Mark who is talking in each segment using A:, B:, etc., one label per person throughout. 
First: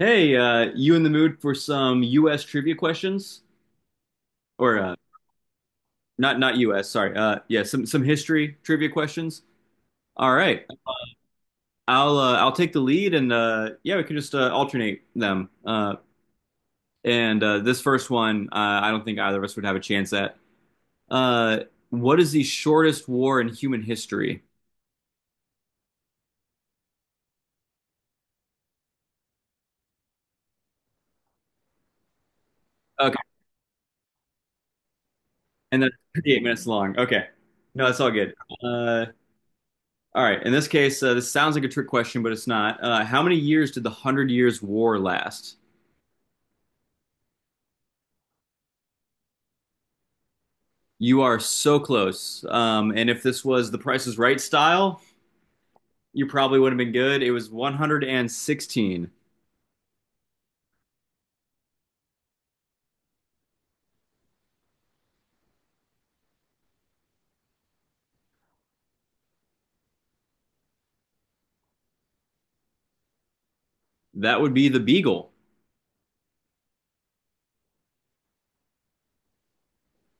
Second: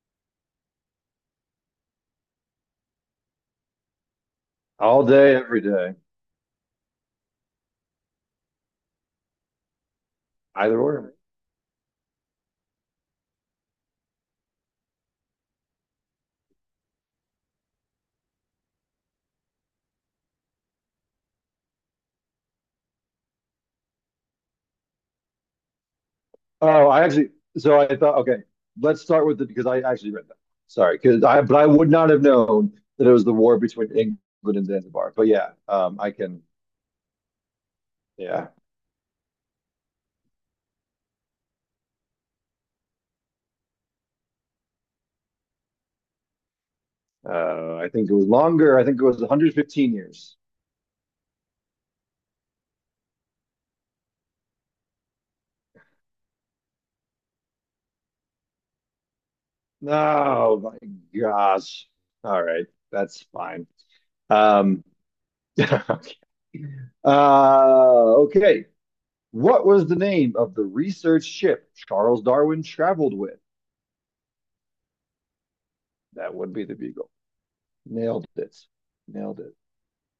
A: Hey, you in the mood for some U.S. trivia questions? Or
B: All day, every day,
A: not not U.S. Sorry. Yeah, some history trivia questions. All right,
B: either or.
A: I'll take the lead, and yeah, we can just alternate them. And This first one, I don't think either of us would have a chance at. Uh, what is the shortest war in human history?
B: Oh, I actually, so I thought, okay, let's start with it because I actually read that. Sorry, because I, but I would not have known that it
A: Okay,
B: was the war between England and Zanzibar. But yeah,
A: and that's 38 minutes long. Okay, no, that's all good.
B: yeah,
A: Uh, all right, in this case, this sounds like a trick question, but it's not. How many years did the Hundred Years' War last?
B: I think it was longer. I think it was 115 years.
A: You are so close. And if this was the Price is Right style, you probably would have been good. It was 116.
B: Oh my gosh. All right, that's fine. Um, uh, okay. What was the name of the research ship Charles Darwin traveled with?
A: That would be the Beagle.
B: That would be the Beagle. Nailed it. Nailed it.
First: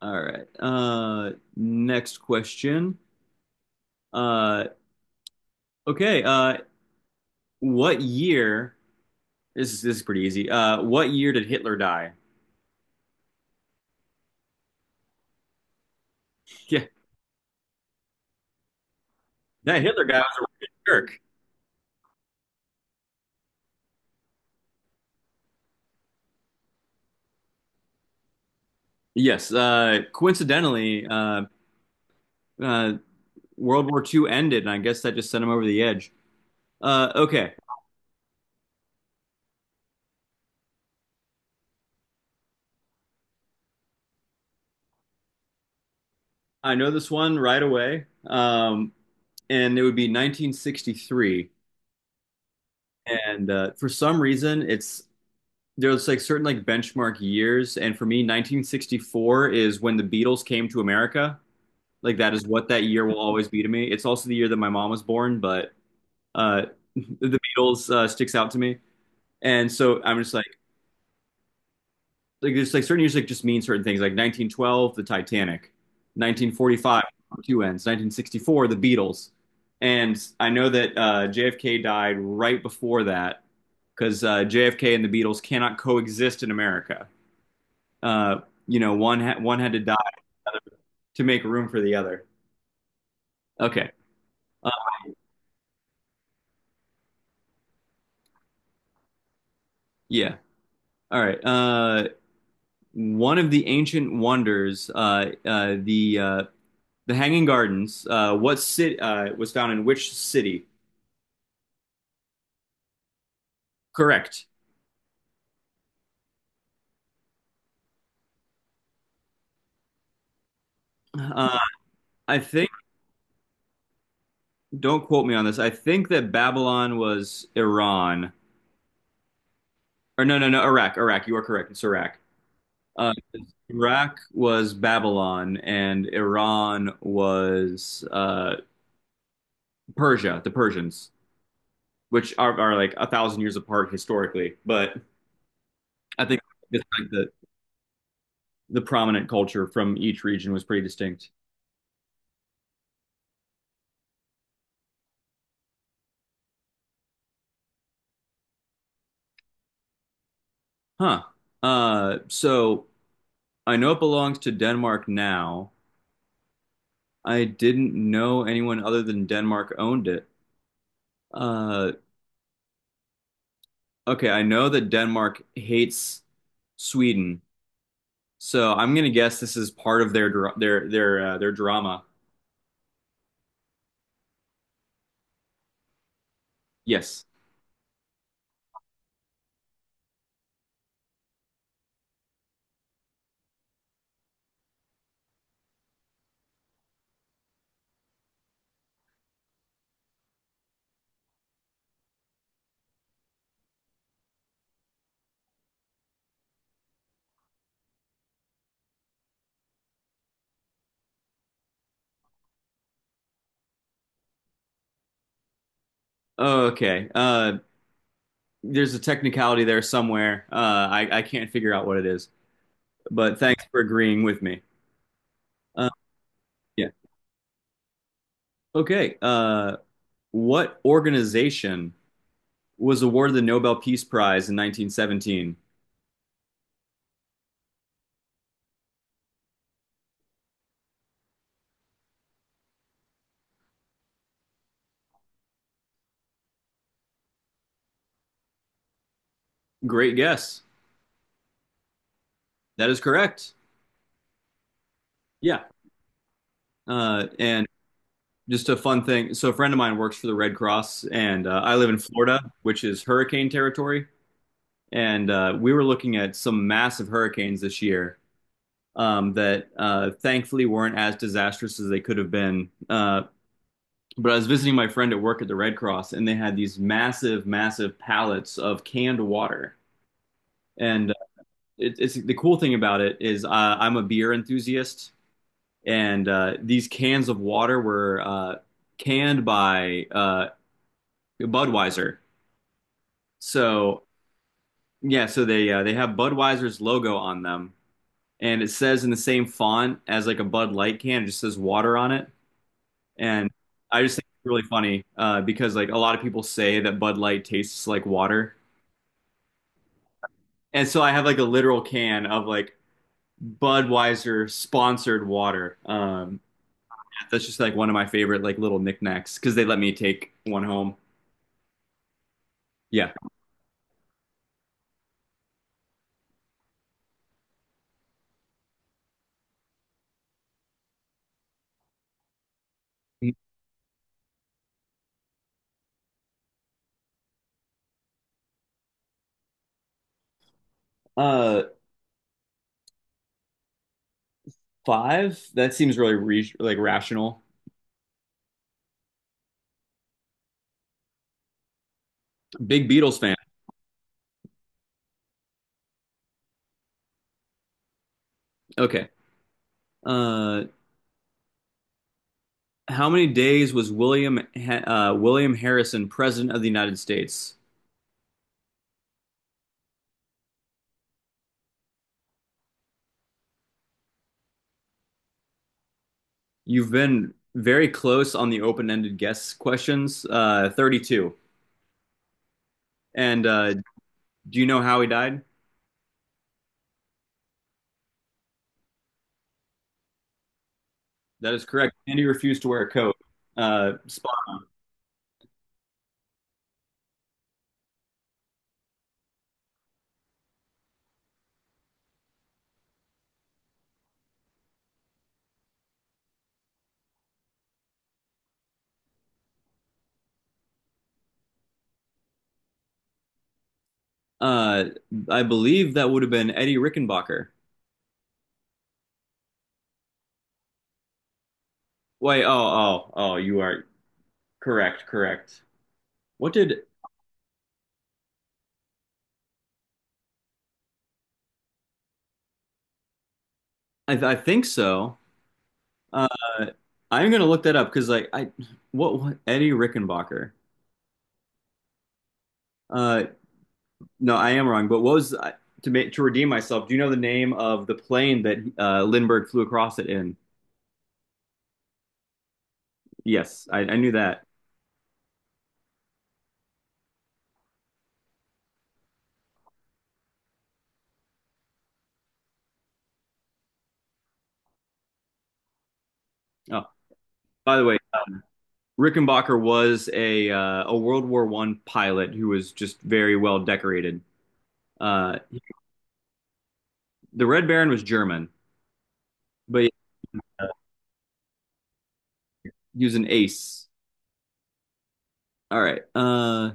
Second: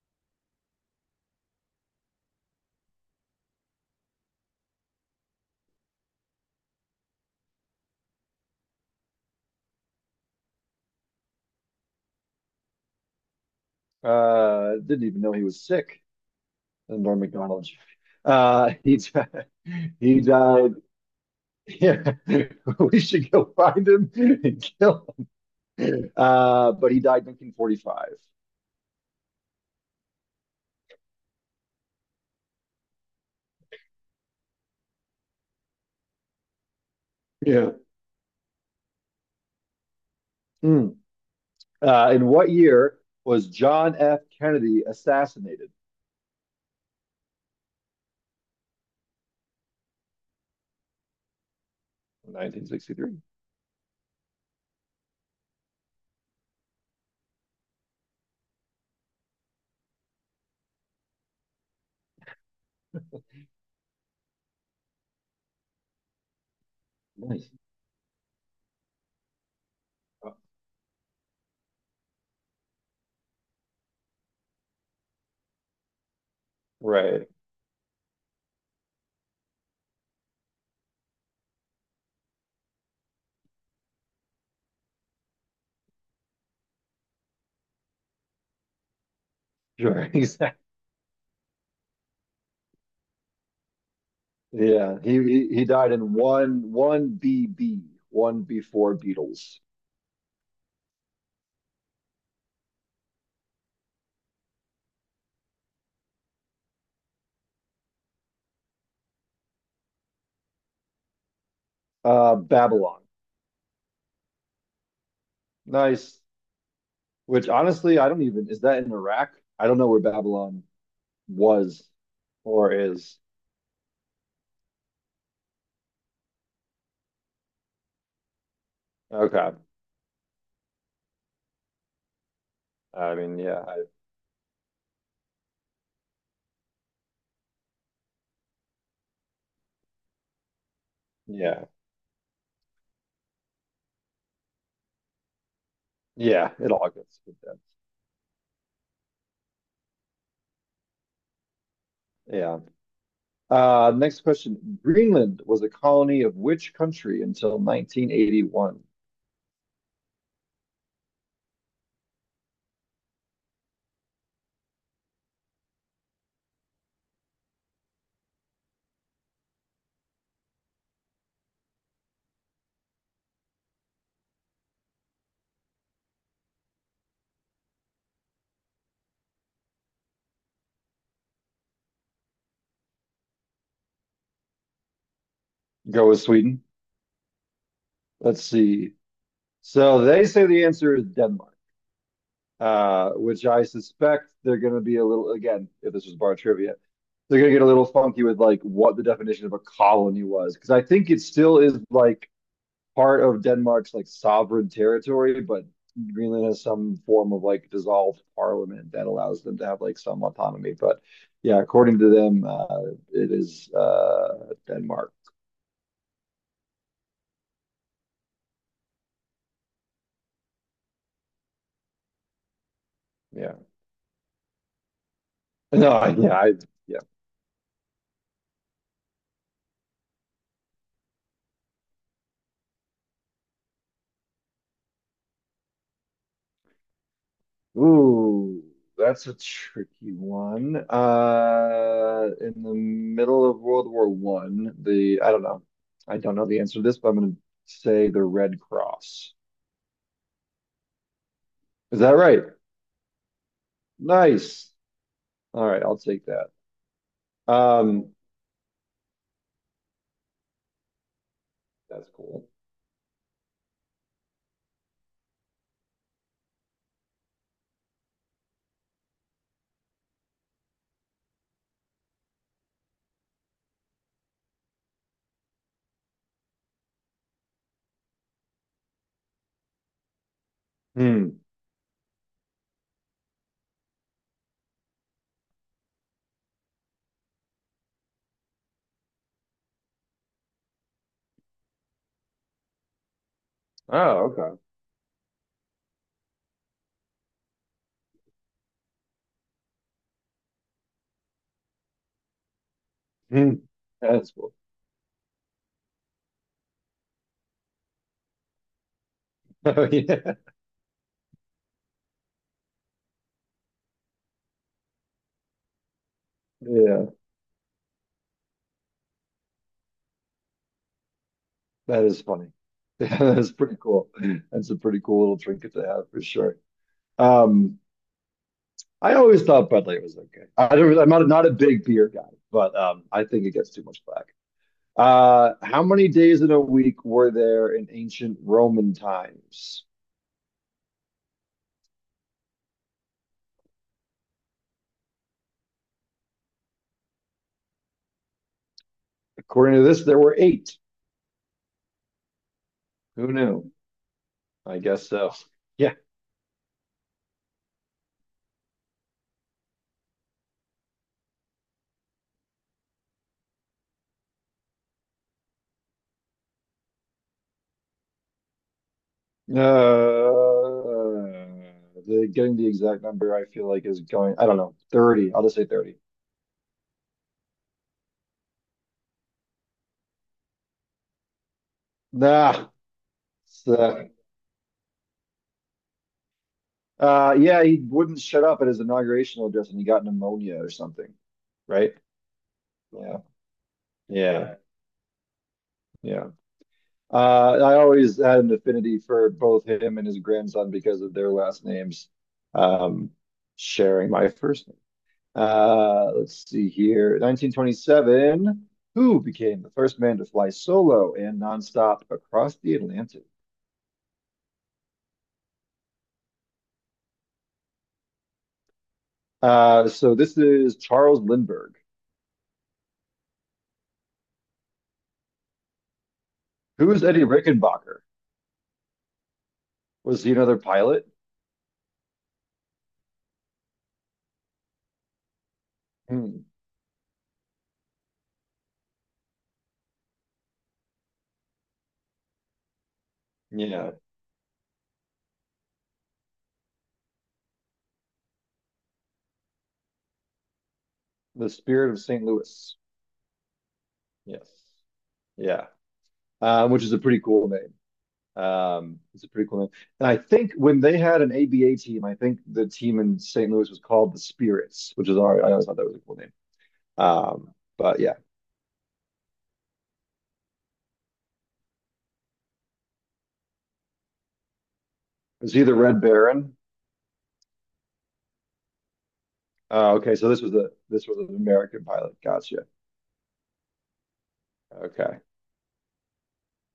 A: All right. Next question. Uh, okay. Uh, what year? This is pretty easy. What year did Hitler die?
B: Didn't even know he was sick. Norm McDonald. He died.
A: Yeah, that Hitler guy
B: He
A: was a real
B: died.
A: jerk.
B: Yeah, we should go find him and kill him. But he died in 1945.
A: Yes. Coincidentally, uh, World War Two ended, and I guess that just sent him over the edge. Okay.
B: Yeah. Mm. In what year was John F. Kennedy assassinated?
A: I know this one right away. And it would be 1963.
B: 1963.
A: And for some reason, it's there's like certain like benchmark years. And for me, 1964 is when the Beatles came to America. Like that is what that year will always be to me. It's also the year that my mom was born, but uh, the
B: Nice.
A: Beatles sticks out to me. And so I'm just like. Like there's like certain music just means certain things. Like 1912, the Titanic, 1945,
B: Right.
A: two ends, 1964, the Beatles. And I know that JFK died right before that because JFK and the Beatles cannot coexist in America. Uh, you know, one had to die
B: Sure. Exactly.
A: to make room for the other. Okay. Uh,
B: Yeah. He died in one one B B one before Beatles.
A: yeah. All right. One of the ancient wonders, the Hanging Gardens. What city was found in which city?
B: Babylon.
A: Correct.
B: Nice. Which honestly, I don't even, is that in Iraq? I don't know where Babylon
A: Uh,
B: was
A: I think,
B: or is.
A: don't quote me on this. I think that Babylon was Iran.
B: Okay.
A: Or no, no, no, Iraq, Iraq. You are correct. It's Iraq. Uh,
B: I mean, yeah,
A: Iraq was Babylon, and Iran was Persia, the Persians,
B: yeah,
A: which are like a thousand years apart historically. But I think
B: yeah, it
A: it's
B: all
A: like
B: gets
A: the,
B: good then.
A: the prominent culture from each region was pretty distinct.
B: Yeah. Next question. Greenland was a colony of which country until 1981?
A: Huh. So I know it belongs to Denmark now. I didn't know anyone other than Denmark owned it. Uh, okay, I know that Denmark hates Sweden, so I'm gonna guess this is part of their their drama.
B: Go with Sweden.
A: Yes.
B: Let's see. So they say the answer is Denmark, which I suspect they're going to be a little, again, if this was bar trivia, they're going to get a little funky with like what the definition of a colony was. Because I think it still is like part of Denmark's like sovereign territory, but Greenland has some form of like dissolved parliament that allows them to have like some autonomy. But yeah, according to them, it is Denmark.
A: Oh, okay. There's a technicality there somewhere. I can't figure out what it is, but
B: Yeah.
A: thanks for agreeing with me. Uh,
B: No, yeah,
A: yeah. Okay. What organization was awarded the Nobel Peace Prize in 1917?
B: ooh, that's a tricky one. In the middle of World War One, the I don't know the answer to this, but I'm gonna say the Red Cross.
A: Great guess.
B: Is that right?
A: That is correct.
B: Nice.
A: Yeah.
B: All right, I'll take that.
A: And
B: Um,
A: just a fun thing. So a friend of mine works for the Red Cross, and I live in
B: that's cool.
A: Florida, which is hurricane territory. And we were looking at some massive hurricanes this year that thankfully weren't as disastrous as they could have been. But I was visiting my friend at work at the Red Cross, and they had these massive, massive pallets of canned water. And uh,
B: Hmm.
A: it's the cool thing about it is I'm a beer enthusiast, and these cans of water were canned by Budweiser. So
B: Oh, okay.
A: yeah, so they have Budweiser's logo on them, and it says in the same font as like a Bud Light can. It just says water on it, and
B: Hmm.
A: I just think
B: That's
A: it's
B: cool.
A: really funny because like a lot of people say that Bud Light tastes like water,
B: Oh yeah,
A: and so I have like a literal can of like Budweiser sponsored water.
B: yeah.
A: That's just like one of my favorite like little knickknacks because they let me take one home.
B: That is funny.
A: Yeah,
B: Yeah, that's pretty cool. That's a pretty cool little trinket to have for sure. Um. I always thought Bud Light was okay. I'm not a big beer guy, but I think it gets too much flack. How many days in a week were there in ancient Roman times?
A: uh, five. That seems really re like rational.
B: According to this, there were eight.
A: Big Beatles
B: Who
A: fan.
B: knew? I guess so. Yeah.
A: Okay. Uh, how many days was William William Harrison president of the United States?
B: Uh, Getting the exact number, I feel like is going. I don't know. 30. I'll just say 30.
A: You've been very close on the open-ended guess questions. 32.
B: Nah.
A: And
B: It's, uh,
A: do you know how he died?
B: yeah, he wouldn't shut up at his inauguration address, and he got pneumonia or something.
A: That is correct.
B: Right?
A: Andy refused to wear a coat.
B: Yeah.
A: Spot.
B: Yeah. Yeah. Uh, I always had an affinity for both him and his grandson because of their last names, um, sharing my first name. Let's see here. 1927, who became the first man to fly solo and nonstop across the Atlantic?
A: Uh, I believe that would have been Eddie Rickenbacker.
B: So this is Charles Lindbergh.
A: Wait, oh, oh, oh, you are correct, correct. What did
B: Who is Eddie Rickenbacker? Was he another pilot?
A: I think so? Uh,
B: Hmm.
A: I'm gonna look that up because what Eddie Rickenbacker? Uh,
B: Yeah.
A: No, I am wrong. But what was to redeem myself? Do you know the name of the plane that Lindbergh flew across it in?
B: The Spirit of St. Louis.
A: Yes, I knew that.
B: Yes. Yeah. Which is a pretty cool name. It's a pretty cool name. And I think when they had an ABA team, I think the team in St. Louis was called the Spirits, I always thought that was a cool name.
A: Oh,
B: Um,
A: by the way,
B: but yeah,
A: Rickenbacker was a World War One pilot who was just very well decorated. Uh,
B: is he the Red Baron?
A: the Red Baron was German, but
B: Okay, so this was
A: uh,
B: the this was an American pilot. Gotcha.
A: he was an ace.
B: Okay,
A: All right. Uh,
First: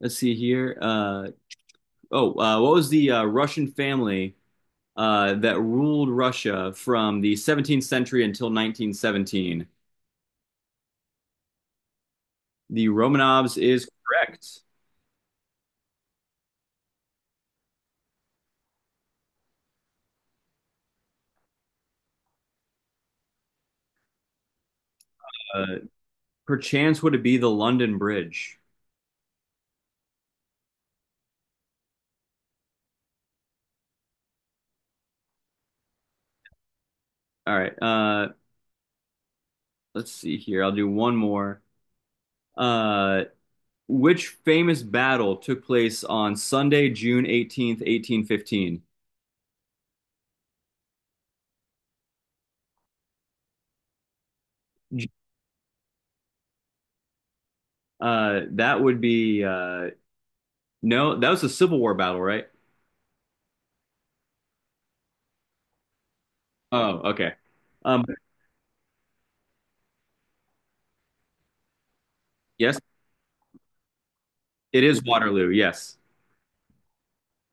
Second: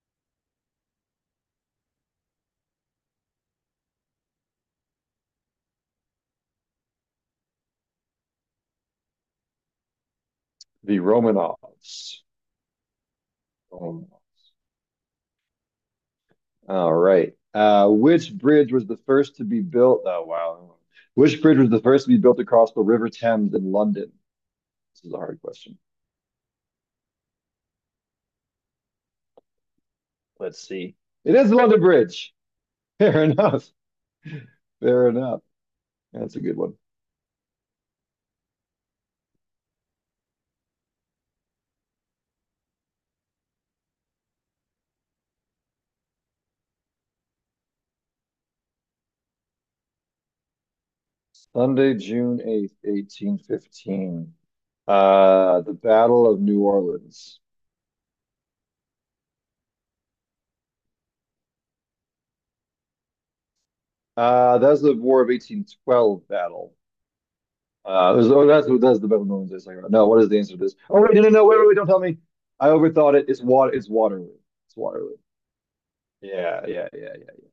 A: let's see here. Uh, Oh, what was the Russian family that ruled Russia from the 17th century until 1917?
B: the Romanovs.
A: The Romanovs is
B: Romanovs.
A: correct.
B: All right. Which bridge was the first to be built? Oh wow. Which bridge was the first to be built across the River Thames in London? This is a hard
A: Uh,
B: question.
A: Perchance would it be the London Bridge?
B: Let's see. It is the London Bridge. Fair enough. Fair enough. That's a good one.
A: All right. Let's see here. I'll do one more. Uh, which famous battle took place on Sunday, June 18th, 1815?
B: Sunday, June 8th, 1815. The Battle of New Orleans.
A: That would be no, that was a Civil War battle, right?
B: That's the War of 1812 battle.
A: Oh, okay. Um,
B: Oh, that's the Battle of New Orleans. I was talking about. No, what is the answer to this? Oh, wait, no, no, no, wait, wait, wait, don't tell me. I
A: yes,
B: overthought it. It's water. It's Waterloo. It's
A: it is
B: Waterloo.
A: Waterloo. Yes.
B: Yeah, yeah, yeah, yeah.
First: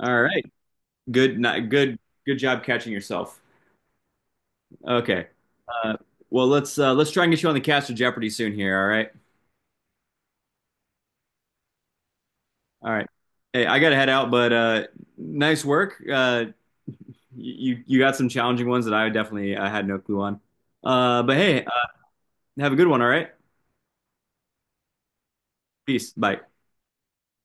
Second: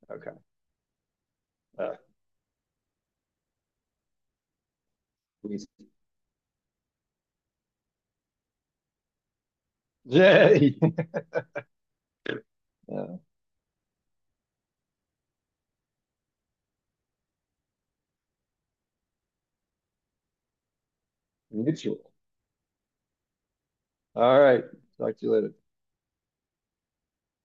A: All
B: Okay.
A: right. Good. Not
B: Uh,
A: good. Good job catching yourself. Okay.
B: we-
A: Uh, well, let's try and get you on the cast of Jeopardy soon here. All right.
B: yeah.
A: All right.
B: Yeah.
A: Hey, I gotta head out, but nice work. You got some challenging ones that I definitely I had no clue on. But hey,
B: Mutual.
A: have a good one. All right.
B: All right. Talk to you later.
A: Peace. Bye.